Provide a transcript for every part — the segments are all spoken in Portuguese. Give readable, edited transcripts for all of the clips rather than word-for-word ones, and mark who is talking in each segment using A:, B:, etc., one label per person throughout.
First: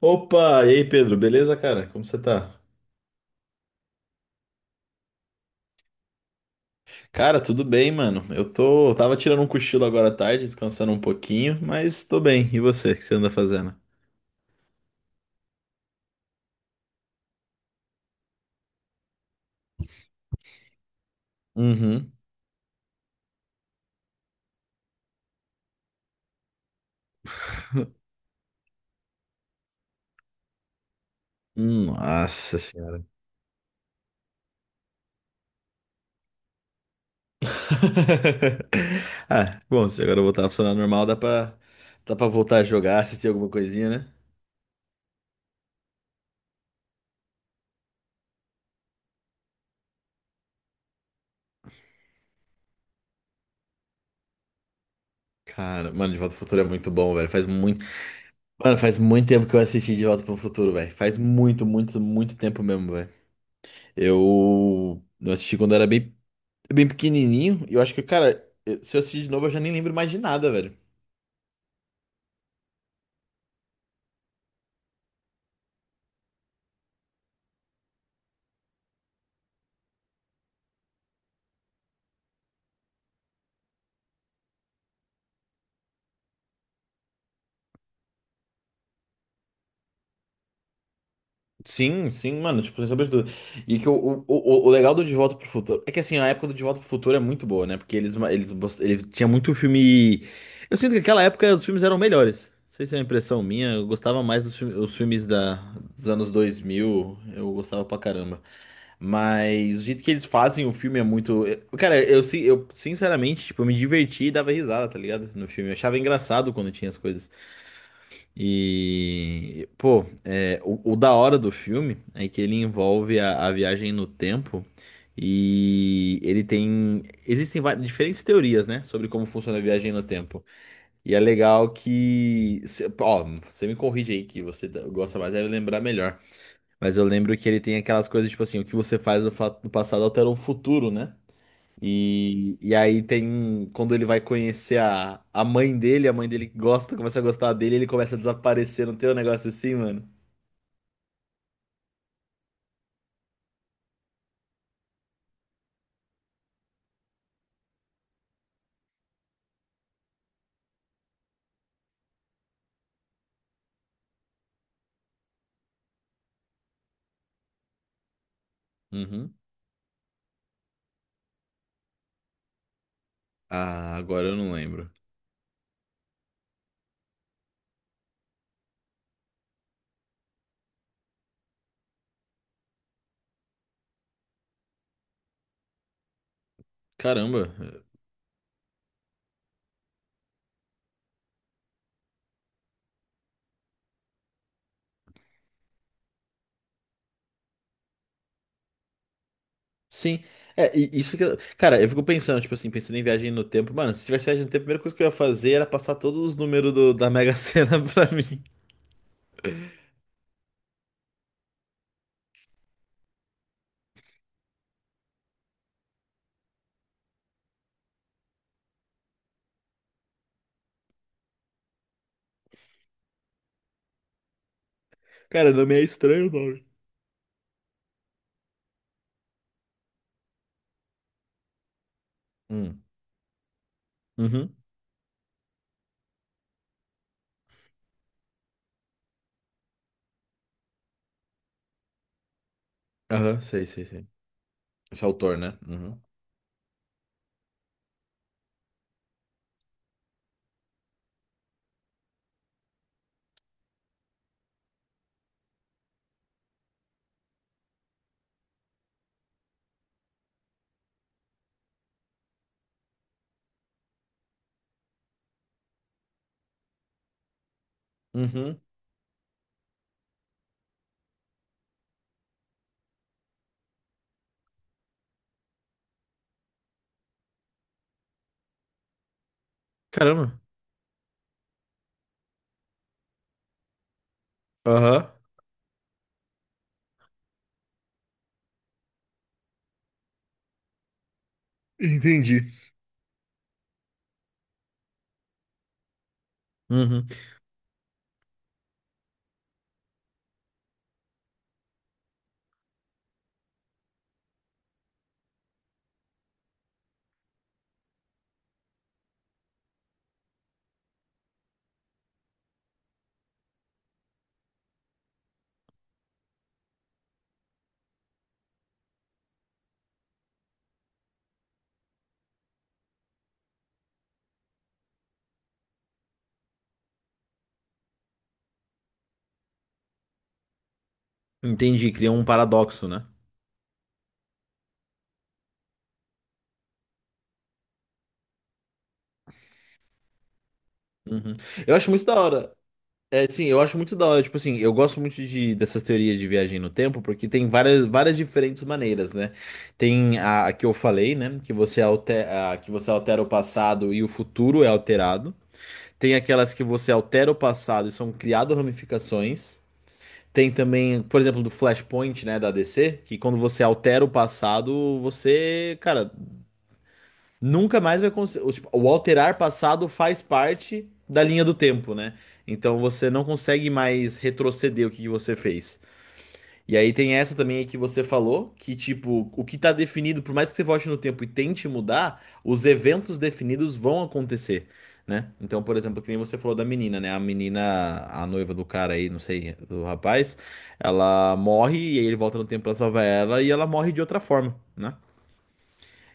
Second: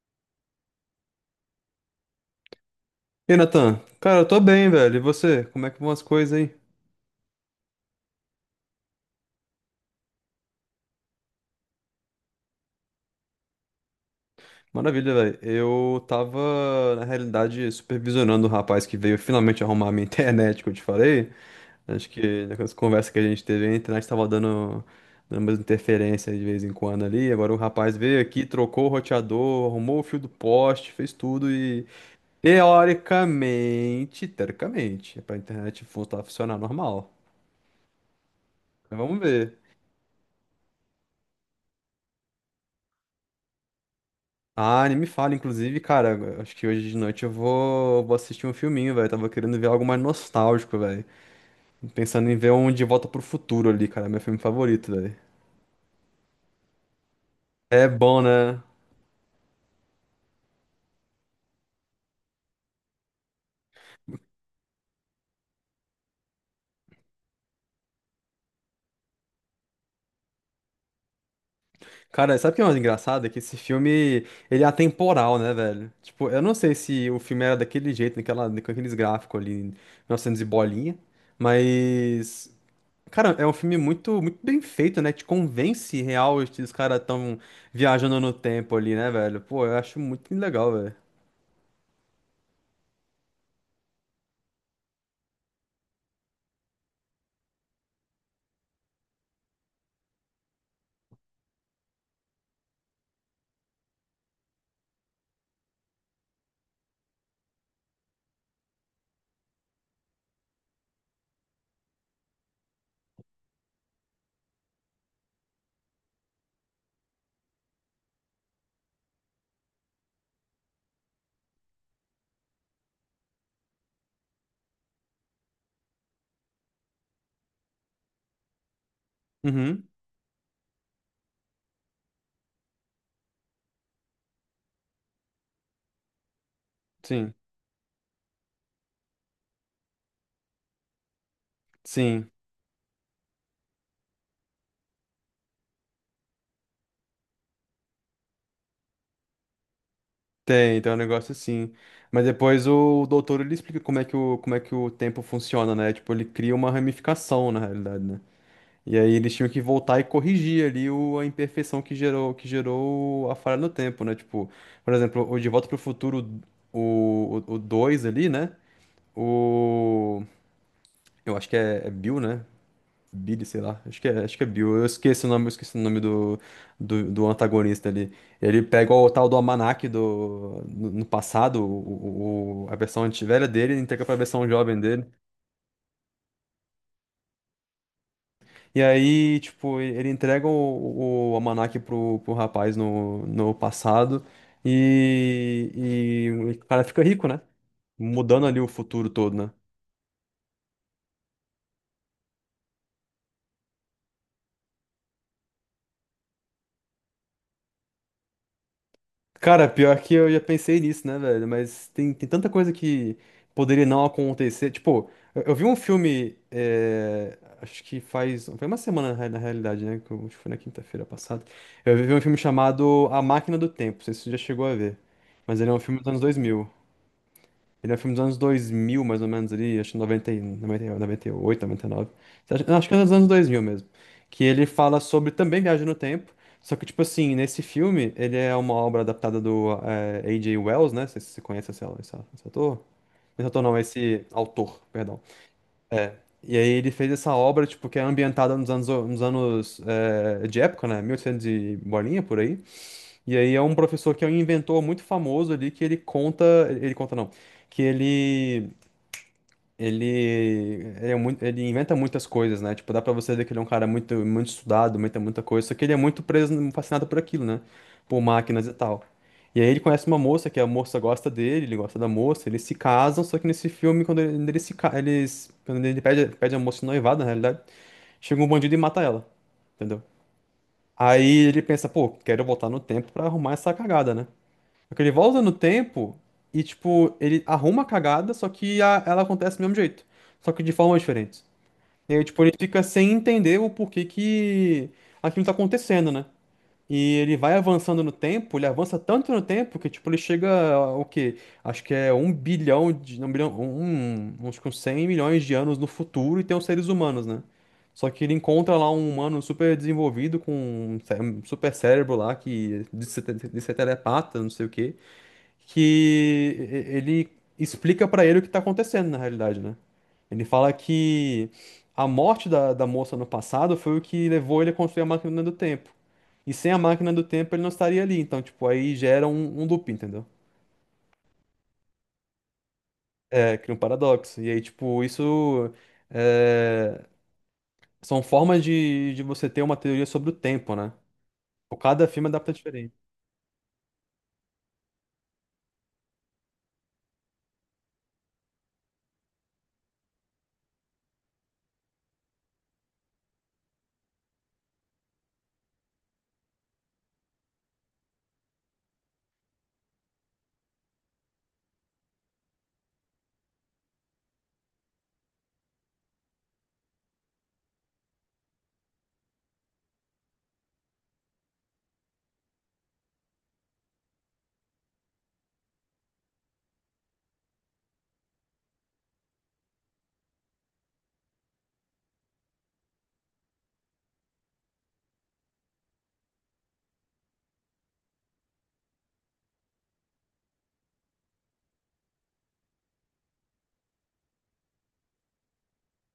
A: Opa, e aí Pedro, beleza, cara? Como você tá?
B: E Natan, cara, eu tô bem, velho. E você? Como é que vão as coisas aí?
A: Cara, tudo bem, mano. Eu tava tirando um cochilo agora à tarde, descansando um pouquinho, mas tô bem. E você, o que você anda fazendo?
B: Maravilha, velho. Eu tava, na realidade, supervisionando o rapaz que veio finalmente arrumar a minha internet, que eu te falei. Acho
A: Uhum.
B: que naquelas conversas que a gente teve, a internet tava dando umas interferências de vez em quando ali. Agora o rapaz veio aqui, trocou o roteador, arrumou o fio do poste, fez tudo e,
A: Nossa Senhora.
B: teoricamente, é pra internet voltar a funcionar normal. Mas vamos
A: Ah,
B: ver.
A: bom, se agora eu voltar a funcionar normal, dá pra voltar a jogar, assistir alguma coisinha, né?
B: Ah, nem me fala, inclusive, cara, acho que hoje de noite eu vou assistir um filminho, velho. Tava querendo ver algo mais nostálgico, velho. Pensando em ver um De Volta pro Futuro ali, cara, meu filme favorito, velho.
A: Cara, mano, De Volta pro Futuro é muito bom, velho. Faz muito.
B: É bom, né?
A: Mano, faz muito tempo que eu assisti De Volta pro Futuro, velho. Faz muito, muito, muito tempo mesmo, velho. Eu assisti quando eu era bem É bem pequenininho. E eu acho que, cara, se eu assistir de novo, eu já nem lembro mais de nada, velho.
B: Cara, sabe o que é mais engraçado? É que esse filme, ele é atemporal, né, velho? Tipo, eu não sei se o filme era daquele jeito, naquela, com aqueles gráficos ali, 1900 e bolinha, mas cara, é um filme muito, muito bem feito, né? Te convence real que os caras tão viajando no tempo ali, né, velho? Pô, eu acho muito legal, velho.
A: Sim, sim, mano, tipo, sem sombra de dúvida. E que o legal do De Volta pro Futuro é que assim, a época do De Volta pro Futuro é muito boa, né? Porque eles, ma- eles, bos- eles tinham muito filme. Eu sinto que naquela época os filmes eram melhores. Não sei se é uma impressão minha, eu gostava mais dos filmes, dos anos 2000 eu gostava pra caramba. Mas o jeito que eles fazem o filme é muito. Cara, eu sinceramente, tipo, eu me diverti e dava risada, tá ligado? No filme. Eu achava engraçado quando tinha as coisas. E, pô, é, o da hora do filme é que ele envolve a viagem no tempo e ele tem. Diferentes teorias, né, sobre como funciona a
B: Uhum,
A: viagem no tempo. E é legal que. Ó, você me corrige aí que gosta mais, deve lembrar melhor. Mas eu
B: sim,
A: lembro que ele tem aquelas coisas tipo assim: o que você faz no, no passado altera o futuro, né?
B: sim.
A: E aí tem. Quando ele vai conhecer a mãe dele gosta, começa a gostar dele, ele começa a desaparecer, não tem um negócio assim, mano?
B: Tem um negócio assim. Mas depois o doutor ele explica como é que o tempo funciona, né? Tipo, ele cria uma ramificação, na realidade, né? E aí eles tinham que voltar e corrigir ali a imperfeição que gerou a falha no tempo, né? Tipo, por exemplo, o De Volta pro Futuro, o 2 ali, né?
A: Uhum.
B: O. Eu acho que é Bill, né? Billy, sei lá.
A: Ah,
B: Acho que é,
A: agora
B: acho
A: eu
B: que é
A: não
B: Bill. Eu
A: lembro.
B: esqueci o nome, eu esqueci o nome do, do, do antagonista ali. Ele pega o tal do almanaque do, no, no passado, a versão velha dele, e entrega pra versão jovem dele.
A: Caramba.
B: E aí, tipo, ele entrega o almanaque pro rapaz no passado e, e o cara fica rico, né? Mudando ali o futuro todo, né?
A: Sim. É, e isso que. Cara, eu fico pensando, tipo assim, pensando em viagem no tempo. Mano, se tivesse viagem no tempo, a primeira coisa que eu ia fazer era passar todos os números da Mega Sena pra mim.
B: Cara, pior que eu já pensei nisso, né, velho? Mas tem tanta coisa que poderia não acontecer. Tipo, eu vi um filme, é, acho que faz. Foi uma semana na realidade, né? Acho que foi na quinta-feira passada. Eu vi um filme chamado A Máquina do Tempo. Não sei se você já chegou a ver.
A: Cara,
B: Mas
A: não
B: ele é
A: me
B: um
A: é
B: filme dos anos
A: estranho o
B: dois
A: nome.
B: mil. Ele é um filme dos anos 2000 mais ou menos, ali, acho que 90, 98, 99.
A: Hum.
B: Acho que é dos anos 2000 mesmo. Que
A: Uhum.
B: ele fala sobre também viagem no tempo, só que, tipo assim, nesse filme, ele é uma obra adaptada do A.J. Wells, né? Não sei se você conhece esse ator.
A: Aham,
B: Esse ator
A: sei,
B: não,
A: sei, sei.
B: esse autor,
A: Esse é
B: perdão.
A: autor, né? Uhum.
B: E aí ele fez essa obra, tipo, que é ambientada nos anos, nos anos de época, né? Mil e oitocentos e bolinha, por aí. E aí é um professor que é um inventor muito famoso ali, que ele conta... Ele conta, não. Que ele... Ele é muito, ele inventa muitas coisas, né? Tipo, dá pra você ver que ele é um cara muito, muito estudado, muita, muita coisa, só que ele é muito preso, fascinado por aquilo, né? Por
A: Uhum.
B: máquinas e tal. E aí ele conhece uma moça, que a moça gosta dele, ele gosta da moça, eles se casam, só que nesse filme, quando ele, quando eles se, ca- eles, quando ele pede a moça em noivado, na realidade, chega um bandido e mata ela, entendeu?
A: Caramba.
B: Aí ele pensa, pô, quero voltar no tempo pra arrumar essa cagada, né? Só que
A: Aham.
B: ele volta no tempo e, tipo, ele arruma a cagada, só que ela acontece do mesmo jeito. Só que de formas diferentes. E aí, tipo, ele
A: Entendi.
B: fica sem entender o porquê que aquilo tá acontecendo, né?
A: Uhum.
B: E ele vai avançando no tempo, ele avança tanto no tempo que, tipo, ele chega, o quê? Acho que é um bilhão de... Não, um bilhão... Um, uns com 100 milhões de anos no futuro e tem os seres humanos, né? Só que ele encontra lá um humano super desenvolvido com um super cérebro lá que diz ser telepata, não sei o quê que ele explica pra ele o que tá acontecendo na realidade, né? Ele fala que a morte da, da moça no passado foi o que levou ele a construir a máquina do tempo. E sem a máquina do tempo ele não estaria ali. Então, tipo, aí gera um loop, entendeu?
A: Entendi, cria um paradoxo, né?
B: É, cria um paradoxo. E aí, tipo, isso é, são formas de você ter uma teoria sobre o tempo, né?
A: Uhum. Eu
B: Tipo,
A: acho muito
B: cada
A: da
B: filme adapta
A: hora.
B: diferente.
A: É, sim, eu acho muito da hora. Tipo assim, eu gosto muito de, dessas teorias de viagem no tempo, porque tem várias, várias diferentes maneiras, né? Tem a que eu falei, né? Que você altera, que você altera o passado e o futuro é alterado. Tem aquelas que você altera o passado e são criadas ramificações. Tem também, por exemplo, do Flashpoint, né, da DC, que quando você altera o passado, você, cara, nunca mais vai conseguir. Tipo, o alterar passado faz parte da linha do tempo, né? Então você não consegue mais retroceder o que que você fez. E aí tem essa também aí que você falou, que tipo, o que tá definido, por mais que você volte no tempo e tente mudar, os eventos definidos vão acontecer, né? Então, por exemplo, que nem você falou da menina, né? A menina, a noiva do cara aí, não sei, do rapaz, ela morre e aí ele volta no tempo pra salvar ela e ela morre de outra forma, né?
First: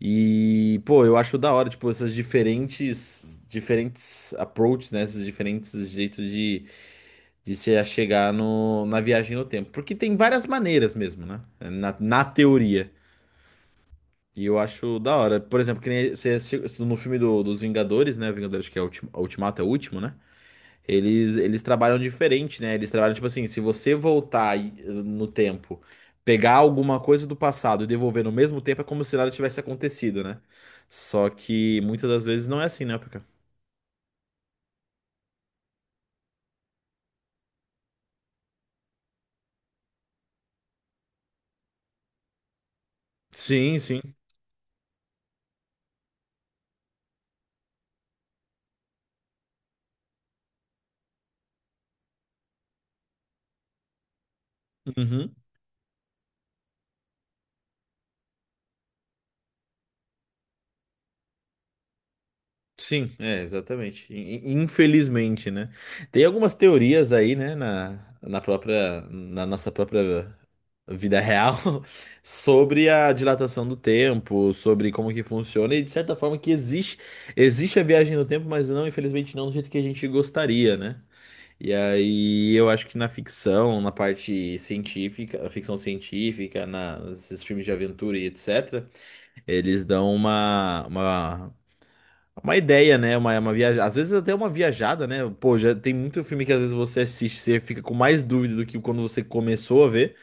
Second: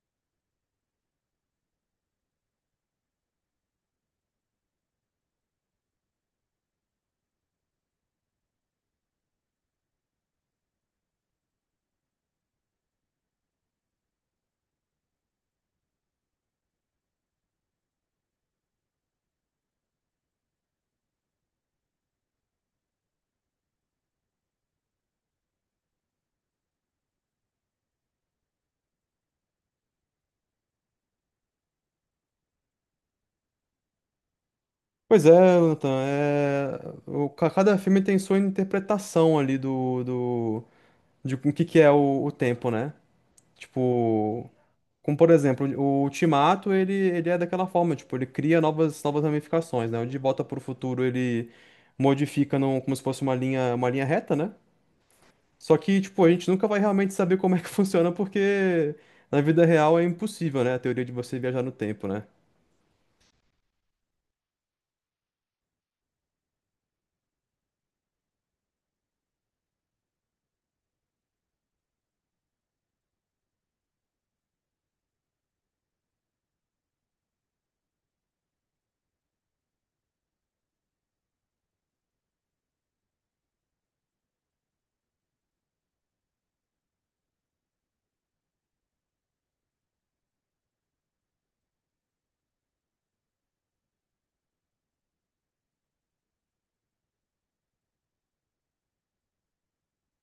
A: E, pô, eu acho da hora, tipo, essas diferentes approaches, né? Esses diferentes jeitos de se chegar no, na viagem no tempo. Porque tem várias maneiras mesmo, né? Na teoria. E eu acho da hora. Por exemplo, que nem você, no filme dos Vingadores, né? Vingadores que é o Ultimato, é o último, né? Eles trabalham diferente, né? Eles trabalham tipo assim, se você no tempo, pegar alguma coisa do passado e devolver no mesmo tempo, é como se nada tivesse acontecido, né? Só que muitas das vezes não é assim, né, Pika?
B: Pois é, Nathan, é, cada filme tem sua interpretação ali de o que que é o tempo, né?
A: Sim, sim.
B: Tipo, como por exemplo, o Ultimato, ele é daquela forma, tipo, ele cria novas, novas ramificações, né? O De Volta para o Futuro, ele modifica num, como se fosse uma linha reta, né?
A: Uhum.
B: Só que, tipo, a gente nunca vai realmente saber como é que funciona, porque na vida real é impossível, né? A teoria de você viajar no tempo, né?
A: Sim, é, exatamente. Infelizmente, né? Tem algumas teorias aí, né, na própria, na nossa própria vida real sobre a dilatação do tempo, sobre como que funciona e de certa forma que existe, existe a viagem no tempo, mas não, infelizmente não do jeito que a gente gostaria, né? E aí eu acho que na ficção, na parte científica, a ficção científica, nesses filmes de aventura e etc, eles dão uma ideia, né? Uma viaja... Às vezes até uma viajada, né? Pô, já tem muito filme que às vezes você assiste, você fica com mais dúvida do que quando você começou a ver.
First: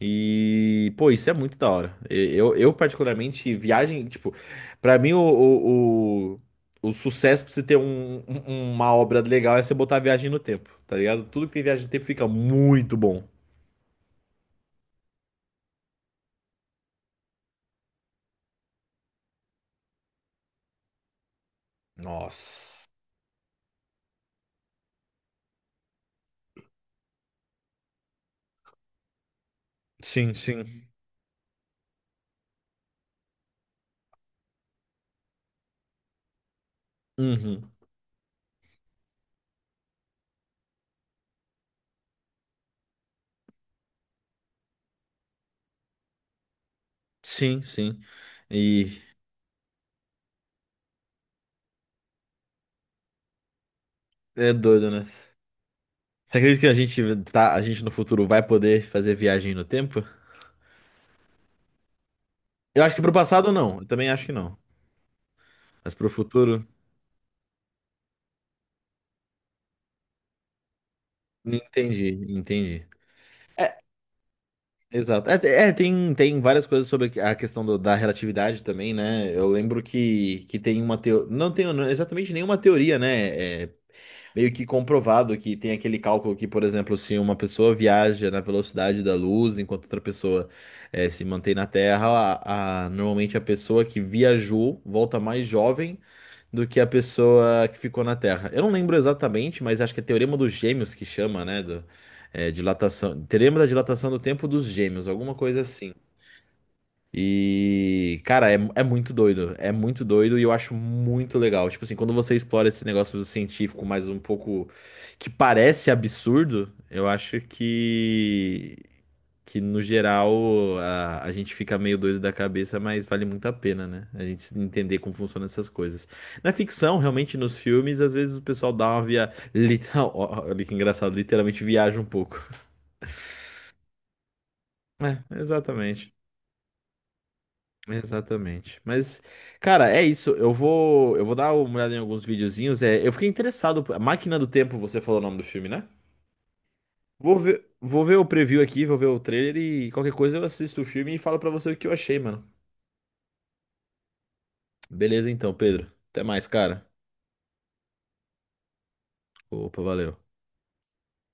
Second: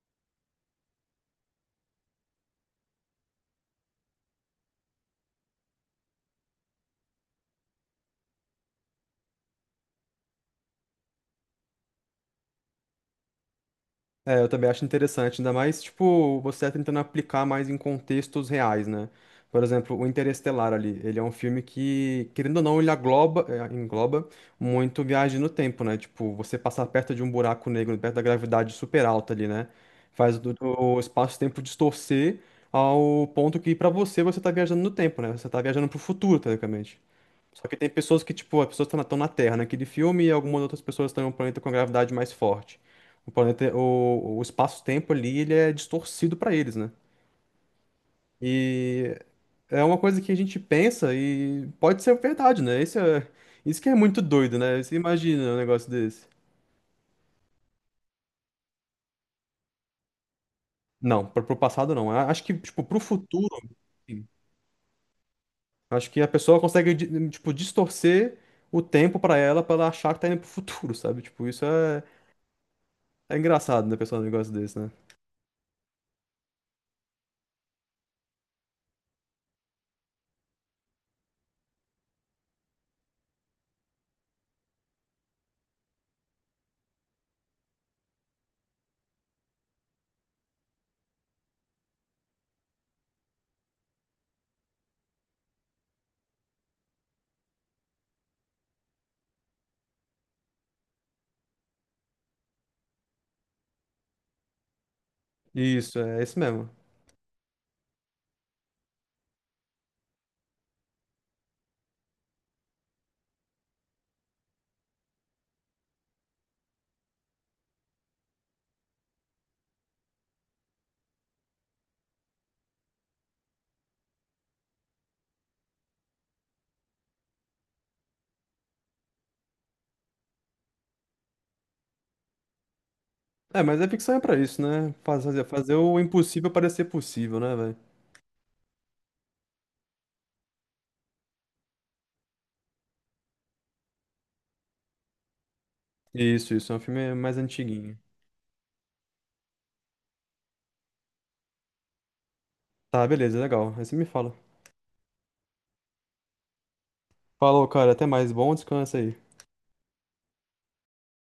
A: E, pô, isso é muito da hora. Eu particularmente, viagem, tipo, pra mim o sucesso pra você ter uma obra legal é você botar viagem no tempo, tá ligado? Tudo que tem viagem no tempo fica muito bom.
B: É, eu também acho interessante, ainda mais, tipo, você tentando aplicar mais em contextos reais, né? Por exemplo, o Interestelar ali, ele é um filme que, querendo ou não,
A: Nossa.
B: ele agloba, é, engloba muito viagem no tempo, né? Tipo, você passar perto de um buraco negro, perto da gravidade super alta ali, né?
A: Sim,
B: Faz o,
A: sim.
B: o espaço-tempo distorcer ao ponto que, pra você, você tá viajando no tempo, né? Você tá viajando pro futuro, teoricamente. Só
A: Uhum.
B: que tem pessoas que, tipo, as pessoas estão na tão na Terra naquele filme e algumas outras pessoas estão em um planeta com a gravidade mais forte. O planeta, o espaço-tempo ali, ele é distorcido para eles, né?
A: Sim, sim. E
B: E é uma coisa que a gente pensa e pode ser verdade, né? Isso é, isso que é muito
A: é
B: doido, né?
A: doido,
B: Você
A: né?
B: imagina um negócio desse.
A: Você acredita que a gente no futuro vai poder fazer viagem no tempo?
B: Não, pro passado não. Acho que,
A: Eu
B: tipo,
A: acho que
B: pro
A: pro
B: futuro,
A: passado não, eu também acho
B: sim.
A: que não. Mas pro
B: Acho que a pessoa
A: futuro,
B: consegue, tipo, distorcer o tempo para ela achar que tá indo pro futuro, sabe? Tipo, isso é,
A: entendi, entendi.
B: é
A: É,
B: engraçado, né, pessoal, um negócio desse, né?
A: exato. Tem, tem várias coisas sobre a da relatividade também, né? Eu lembro que tem uma teoria. Não tenho não, exatamente nenhuma teoria, né? Meio que comprovado que tem aquele cálculo que, por exemplo, se uma pessoa viaja na velocidade da luz enquanto outra pessoa se mantém na Terra, normalmente a pessoa que viajou volta mais jovem do que a pessoa que ficou na Terra. Eu não lembro exatamente, mas acho que é Teorema dos Gêmeos que chama, né? Do, dilatação, Teorema da dilatação do tempo dos gêmeos, alguma coisa assim.
B: Isso, é esse mesmo.
A: E, cara, é muito doido. É muito doido e eu acho muito legal. Tipo assim, quando você explora esse negócio científico mais um pouco que parece absurdo, eu acho que no geral, a gente fica meio doido da cabeça, mas vale muito a pena, né? A gente entender como funcionam essas coisas. Na ficção, realmente, nos filmes, às vezes o pessoal dá uma via. Literal... Olha que engraçado, literalmente viaja um pouco.
B: É, mas a ficção é pra isso, né?
A: É,
B: Fazer o
A: exatamente.
B: impossível parecer possível, né, velho?
A: Exatamente. Mas, cara, é isso. Eu vou dar uma olhada em alguns videozinhos. É, eu fiquei interessado. A Máquina do Tempo, você falou o nome do filme, né?
B: Isso, isso. É um filme mais antiguinho.
A: Vou ver o preview aqui, vou ver o trailer e qualquer coisa eu assisto o filme e falo pra você o que eu achei, mano.
B: Tá, beleza, legal. Aí você me fala.
A: Beleza então, Pedro. Até mais, cara.
B: Falou, cara. Até mais. Bom descanso aí.
A: Opa, valeu.